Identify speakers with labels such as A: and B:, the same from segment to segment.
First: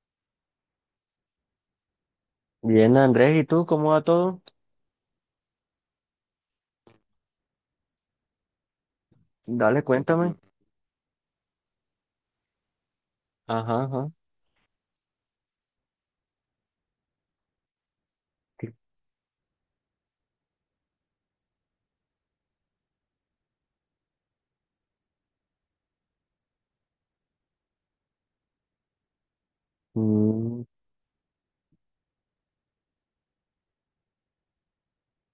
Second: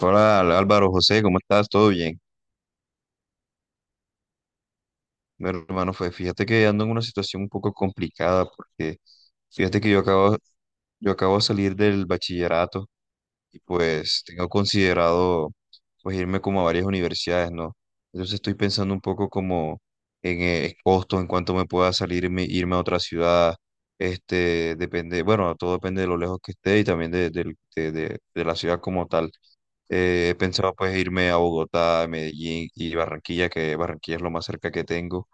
A: Hola Álvaro José, ¿cómo estás? ¿Todo bien?
B: Bien, Andrés, ¿y tú cómo va todo?
A: Mi hermano, fue, fíjate que ando en una situación un poco complicada porque fíjate
B: Dale,
A: que
B: cuéntame.
A: yo acabo de salir del bachillerato y
B: Ajá, ajá.
A: pues tengo considerado pues irme como a varias universidades, ¿no? Entonces estoy pensando un poco como en costos, en cuánto me pueda salirme, irme a otra ciudad, este, depende, bueno, todo depende de lo lejos que esté y también de, del- de la ciudad como tal. He
B: Mm,
A: pensado pues irme a Bogotá, Medellín y Barranquilla, que Barranquilla es lo más cerca que tengo.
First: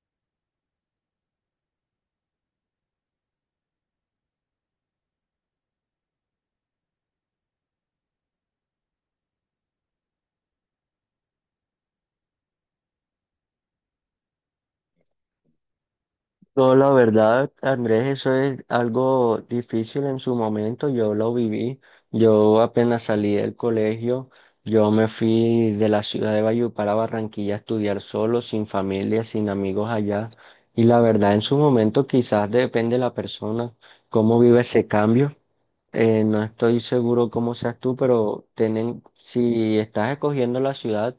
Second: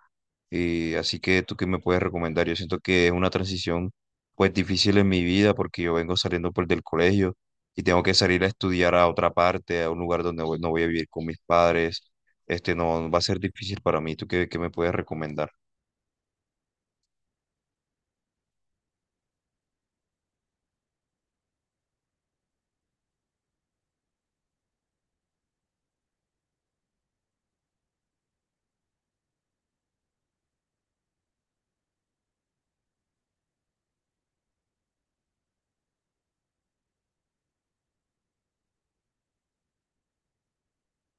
A: ¿Y así que tú qué me puedes recomendar? Yo siento que es una transición pues difícil en mi vida porque yo vengo saliendo pues del colegio y tengo que salir a estudiar a otra parte, a un lugar donde no voy a vivir con mis padres. Este no va a ser difícil para mí. ¿Tú qué me puedes recomendar?
B: yo, la verdad, Andrés, eso es algo difícil en su momento. Yo lo viví. Yo apenas salí del colegio, yo me fui de la ciudad de Valledupar a Barranquilla a estudiar solo, sin familia, sin amigos allá. Y la verdad, en su momento, quizás depende de la persona, cómo vive ese cambio. No estoy seguro cómo seas tú, pero tienen, si estás escogiendo la ciudad,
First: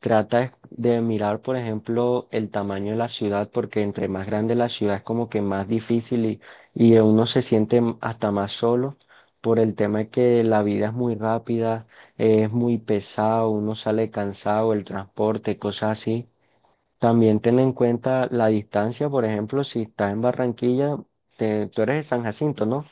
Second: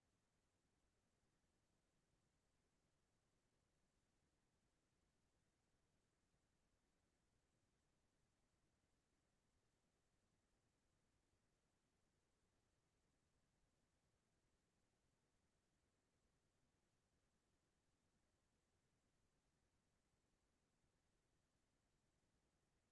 B: trata de mirar, por ejemplo, el tamaño de la ciudad, porque entre más grande la ciudad es como que más difícil y uno se siente hasta más solo por el tema de que la vida es muy rápida, es muy pesado, uno sale cansado, el transporte, cosas así. También ten en cuenta la distancia, por ejemplo, si estás en Barranquilla, tú eres de San Jacinto, ¿no?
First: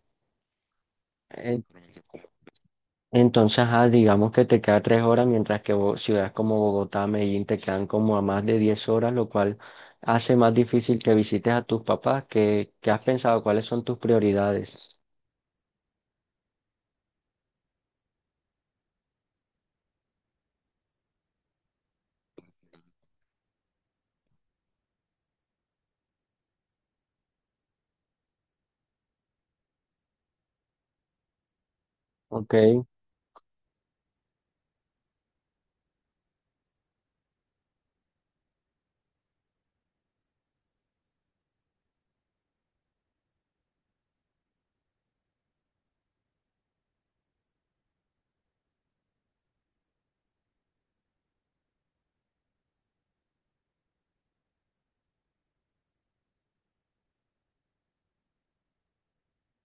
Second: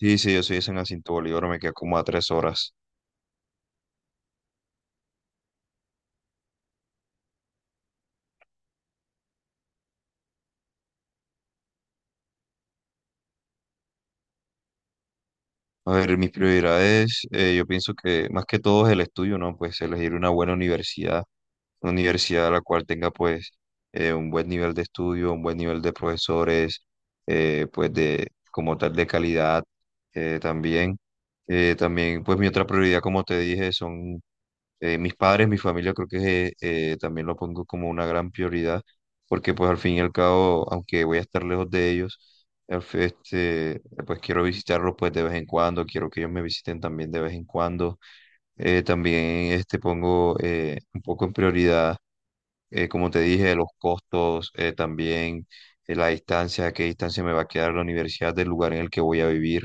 A: Sí, sí, yo soy de San Jacinto Bolívar, me
B: Eh,
A: queda como a 3 horas.
B: Entonces, ajá, digamos que te queda 3 horas, mientras que ciudades como Bogotá, Medellín te quedan como a más de 10 horas, lo cual hace más difícil que visites a tus papás. ¿Qué, qué has pensado? ¿Cuáles son tus prioridades?
A: A ver, mis prioridades, yo pienso que más que todo es el estudio, ¿no? Pues elegir una buena universidad, una universidad a la cual tenga pues un buen nivel de estudio, un buen nivel de profesores, pues de como tal de calidad también. También pues mi
B: Ok.
A: otra prioridad, como te dije, son mis padres, mi familia, creo que también lo pongo como una gran prioridad, porque pues al fin y al cabo, aunque voy a estar lejos de ellos, este, pues quiero visitarlos pues de vez en cuando, quiero que ellos me visiten también de vez en cuando. También este, pongo un poco en prioridad, como te dije, los costos, también la distancia, qué distancia me va a quedar la universidad del lugar en el que voy a vivir.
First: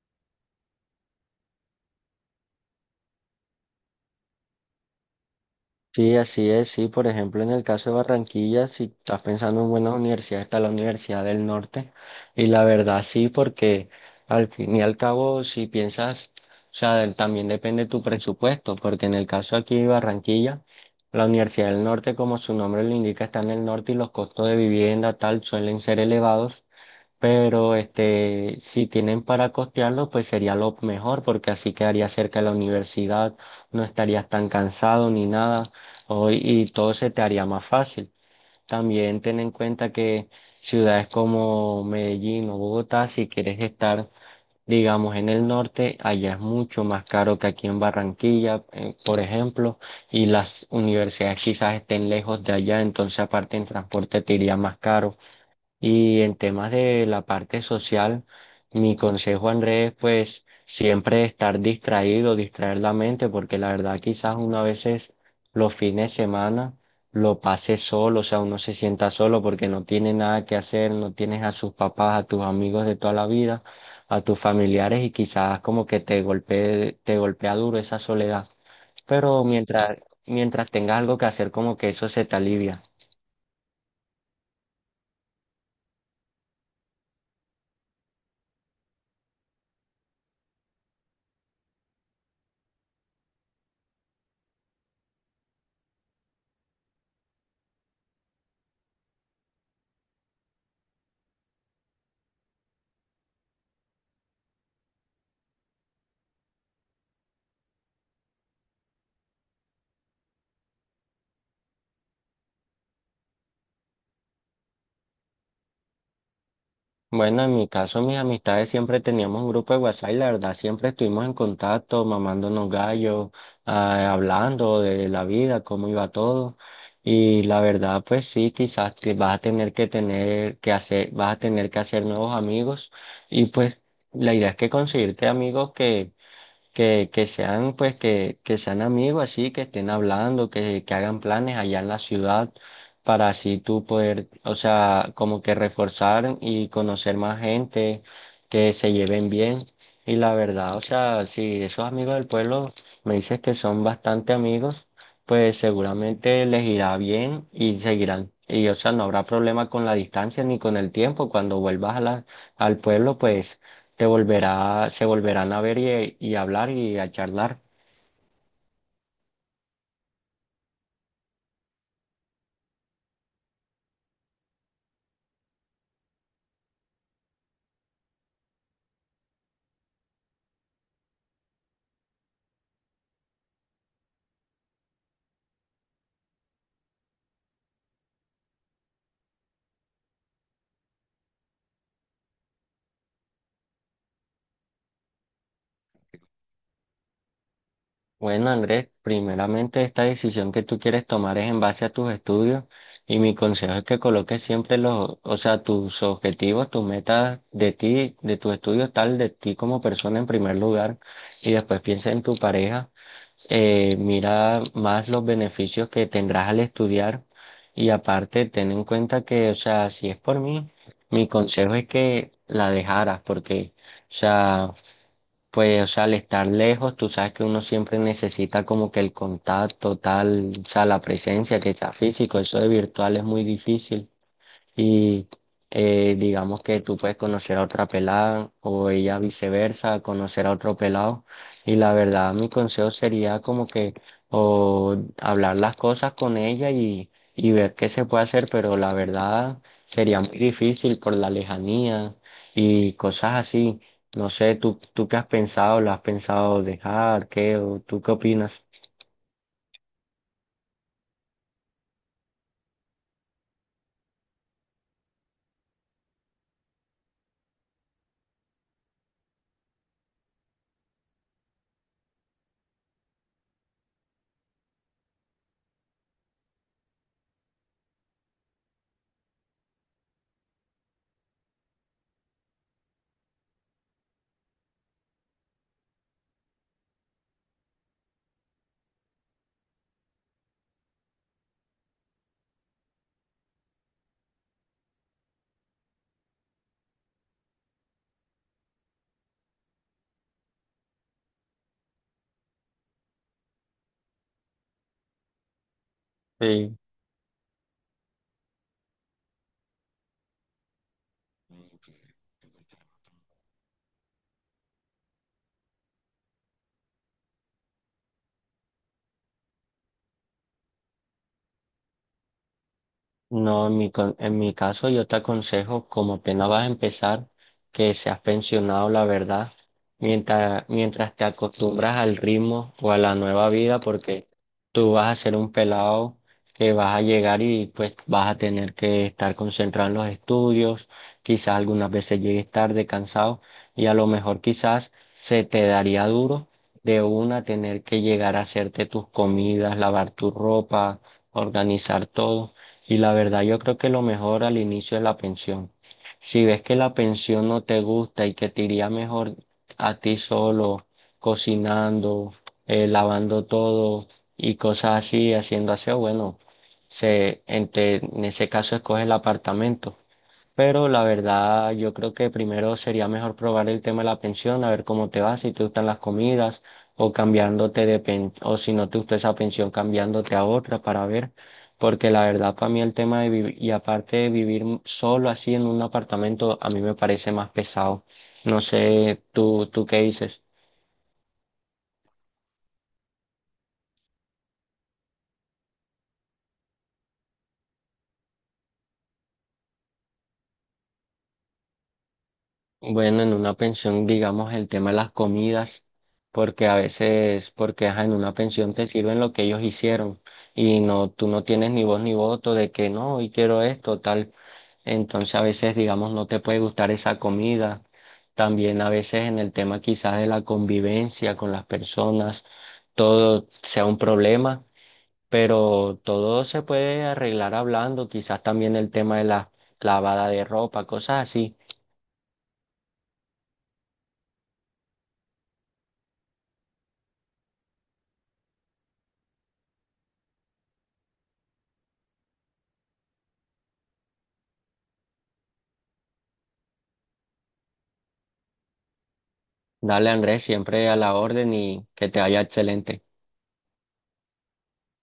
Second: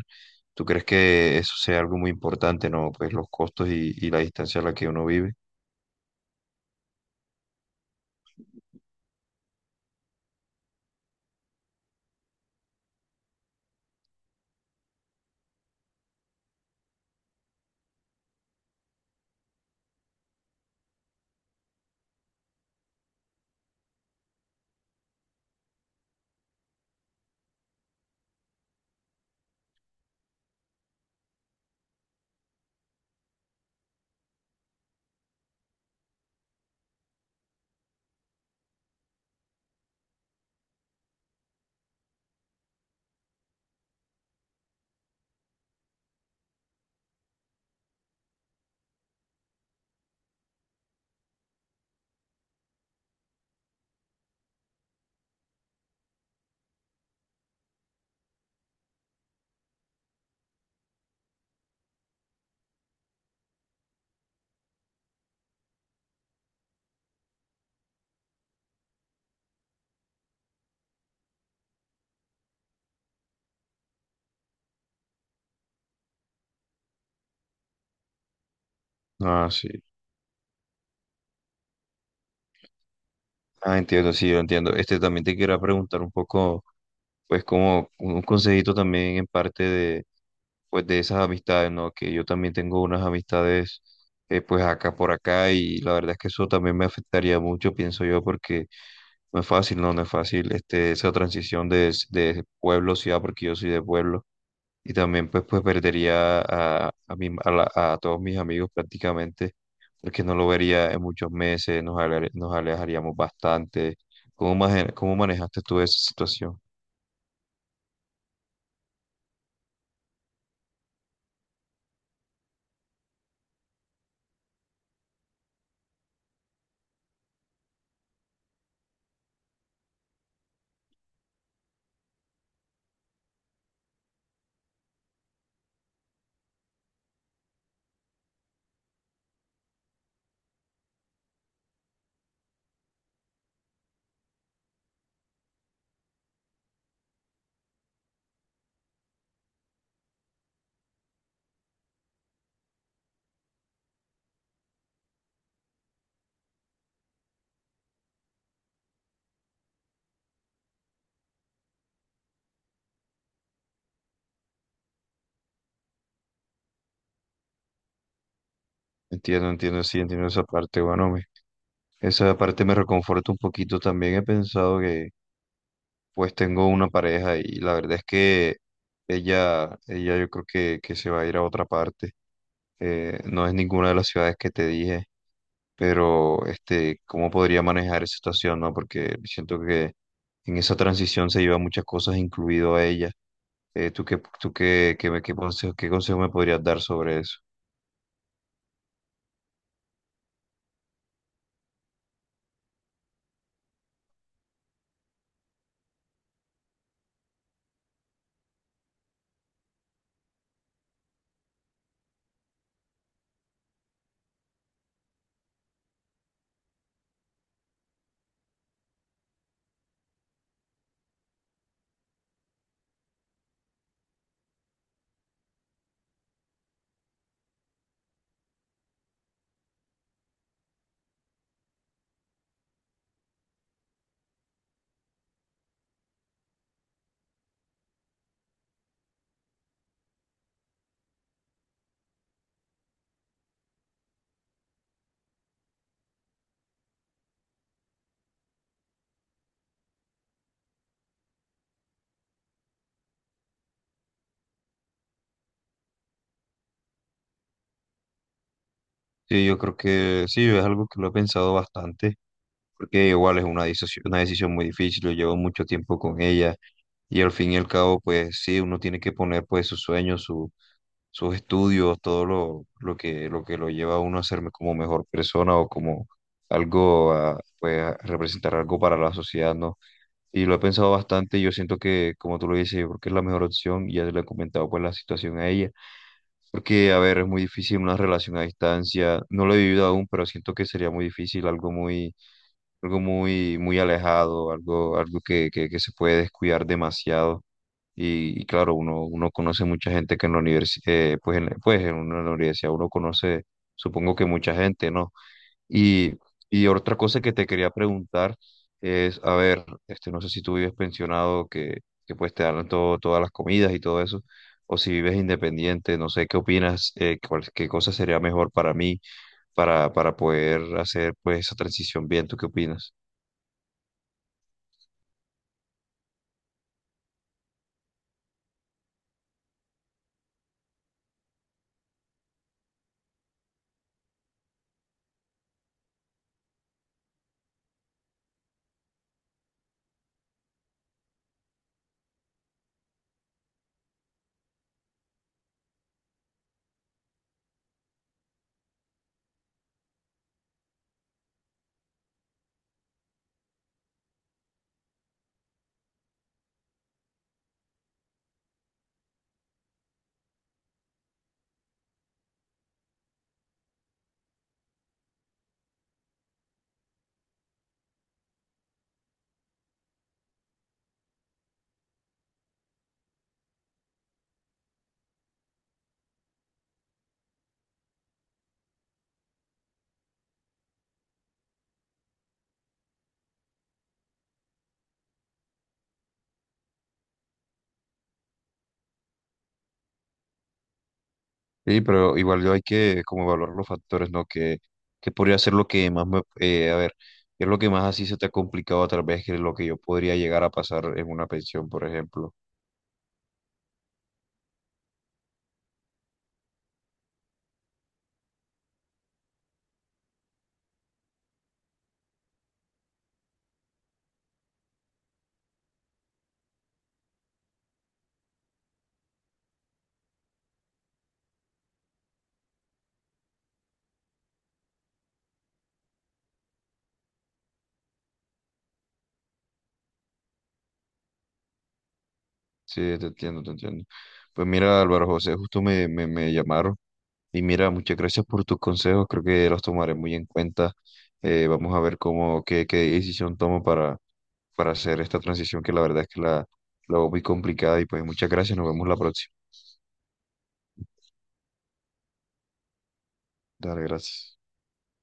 A: ¿Tú crees que eso sea algo muy importante, no? Pues los costos y la distancia a la que uno vive.
B: Sí, así es, sí, por ejemplo, en el caso de Barranquilla, si estás pensando en buenas universidades, está la Universidad del Norte, y la verdad sí, porque al fin y al cabo, si piensas, o sea, también depende tu presupuesto, porque en el caso aquí de Barranquilla, la Universidad del Norte, como su nombre lo indica, está en el norte y los costos de vivienda, tal, suelen ser elevados, pero este, si tienen para costearlo, pues sería lo mejor, porque así quedaría cerca de la universidad, no estarías tan cansado ni nada, y todo se te haría más fácil. También ten en cuenta que ciudades como Medellín o Bogotá, si quieres estar, digamos, en el norte, allá es mucho más caro que aquí en Barranquilla, por ejemplo, y las universidades quizás estén lejos de allá, entonces aparte en transporte te iría más caro. Y en temas de la parte social, mi consejo, Andrés, pues siempre estar distraído, distraer la mente, porque la verdad quizás uno a veces los fines de semana lo pase solo, o sea, uno se sienta solo porque no tiene nada que hacer, no tienes a sus papás, a tus amigos de toda la vida, a tus familiares y quizás como que te golpee, te golpea duro esa soledad. Pero
A: Ah, sí.
B: mientras tengas algo que hacer, como que eso se te alivia.
A: Ah, entiendo, sí, yo entiendo. Este también te quería preguntar un poco, pues como un consejito también en parte de, pues de esas amistades, ¿no? Que yo también tengo unas amistades, pues acá por acá y la verdad es que eso también me afectaría mucho, pienso yo, porque no es fácil, no, no es fácil, este, esa transición de pueblo a ciudad, porque yo soy de pueblo. Y también pues, pues perdería a, mi- a la- a todos mis amigos prácticamente es que no lo vería en muchos meses, nos alejaríamos bastante. ¿Cómo, cómo manejaste tú esa situación?
B: Bueno, en mi caso, mis amistades siempre teníamos un grupo de WhatsApp y la verdad siempre estuvimos en contacto, mamándonos gallos, ah, hablando de la vida, cómo iba todo. Y la verdad, pues sí, quizás te vas a tener que hacer, vas a tener que hacer nuevos amigos. Y pues la idea es que conseguirte amigos que sean, pues, que sean amigos así, que estén hablando, que hagan planes allá en la ciudad para así tú poder, o sea, como que reforzar y conocer más gente, que se lleven bien. Y la verdad, o sea, si esos amigos del pueblo me dices que son bastante amigos, pues seguramente les irá bien y seguirán. Y, o sea, no habrá problema con la distancia ni con el tiempo. Cuando vuelvas a la, al pueblo, pues se volverá, se volverán a ver y hablar y a charlar.
A: Entiendo, entiendo, sí, entiendo esa parte. Bueno, esa parte me reconforta un poquito. También he pensado. Pues tengo una pareja y la verdad es que ella yo creo que se va a ir a otra parte. No es ninguna de las ciudades que te dije, pero este, ¿cómo podría manejar esa situación, no? Porque siento que en esa transición se lleva muchas cosas, incluido a ella. Tú qué, qué, me- qué consejo me podrías dar sobre eso?
B: Bueno, Andrés, primeramente esta decisión que tú quieres tomar es en base a tus estudios y mi consejo es que coloques siempre los, o sea, tus objetivos, tus metas de ti, de tus estudios, tal de ti como persona en primer lugar y después piensa en tu pareja. Mira más los beneficios que tendrás al estudiar y aparte ten en cuenta que, o sea, si es por mí, mi consejo es que la dejaras porque, o sea, pues, o sea, al estar lejos, tú sabes que uno siempre necesita como que el contacto tal, o sea, la presencia que sea físico, eso de virtual es muy difícil. Y digamos que tú puedes conocer a otra pelada o ella viceversa, conocer a otro pelado. Y la verdad, mi consejo sería como que o hablar las cosas con ella y ver qué se puede hacer, pero la verdad sería muy difícil por la lejanía y cosas así. No sé, ¿tú qué has pensado? ¿Lo has pensado dejar? ¿Qué? ¿O tú qué opinas?
A: Sí, yo creo que sí, es algo que lo he pensado bastante, porque igual es una decisión muy difícil, yo llevo mucho tiempo con ella y al fin y al cabo, pues sí, uno tiene que poner pues sus sueños, su, sus estudios, todo lo que lo lleva a uno a ser como mejor persona o como algo, a, pues a representar algo para la sociedad, ¿no? Y lo he pensado bastante, y yo siento que, como tú lo dices, yo creo que es la mejor opción, y ya le he comentado pues la situación a ella, porque, a ver, es muy difícil una relación a distancia, no lo he vivido aún, pero siento que sería muy difícil, algo muy, muy alejado, algo, algo que se puede descuidar demasiado. Y claro, uno conoce mucha gente que en la universidad, pues en una universidad uno conoce, supongo que mucha gente, ¿no? Y, y
B: Sí.
A: otra cosa que te quería preguntar es, a ver, este, no sé si tú vives pensionado, que pues te dan todo, todas las comidas y todo eso, o si vives independiente, no sé qué opinas, qué cosa sería mejor para mí para poder hacer pues esa transición bien, ¿tú qué opinas?
B: No, en mi caso yo te aconsejo, como apenas vas a empezar, que seas pensionado, la verdad, mientras te acostumbras al ritmo o a la nueva vida, porque tú vas a ser un pelado que vas a llegar y pues vas a tener que estar concentrado en los estudios, quizás algunas veces llegues tarde, cansado, y a lo mejor quizás se te daría duro de una tener que llegar a hacerte tus comidas, lavar tu ropa, organizar todo. Y la verdad, yo creo que lo mejor al inicio es la pensión. Si ves que la pensión no te gusta y que te iría mejor a ti solo, cocinando, lavando todo y cosas así, haciendo aseo, bueno, en ese caso escoge el apartamento. Pero la verdad, yo creo que primero sería mejor probar el tema de la pensión, a ver cómo te va, si te gustan las comidas, o si no te gusta esa pensión, cambiándote a otra para ver. Porque la verdad, para mí el tema de vivir, y aparte de vivir solo así en un apartamento, a mí me parece más pesado. No sé, tú qué dices.
A: Sí, pero igual yo hay que como evaluar los factores, ¿no? Que podría ser lo que más me, a ver, ¿qué es lo que más así se te ha complicado a través que lo que yo podría llegar a pasar en una pensión, por ejemplo?
B: Bueno, en una pensión, digamos, el tema de las comidas, porque a veces, porque ajá, en una pensión te sirven lo que ellos hicieron y no, tú no tienes ni voz ni voto de que no, hoy quiero esto, tal. Entonces a veces, digamos, no te puede gustar esa comida. También a veces en el tema quizás de la convivencia con las personas, todo sea un problema, pero todo se puede arreglar hablando, quizás también el tema de la lavada de ropa, cosas así.
A: Sí, te entiendo, te entiendo. Pues mira, Álvaro José, justo me llamaron y mira, muchas gracias por tus consejos, creo que los tomaré muy en cuenta. Vamos a ver cómo, qué decisión tomo para hacer esta transición que la verdad es que la veo muy complicada y pues muchas gracias, nos vemos la próxima.
B: Dale, Andrés, siempre a la orden y que te vaya excelente.
A: Dale, gracias.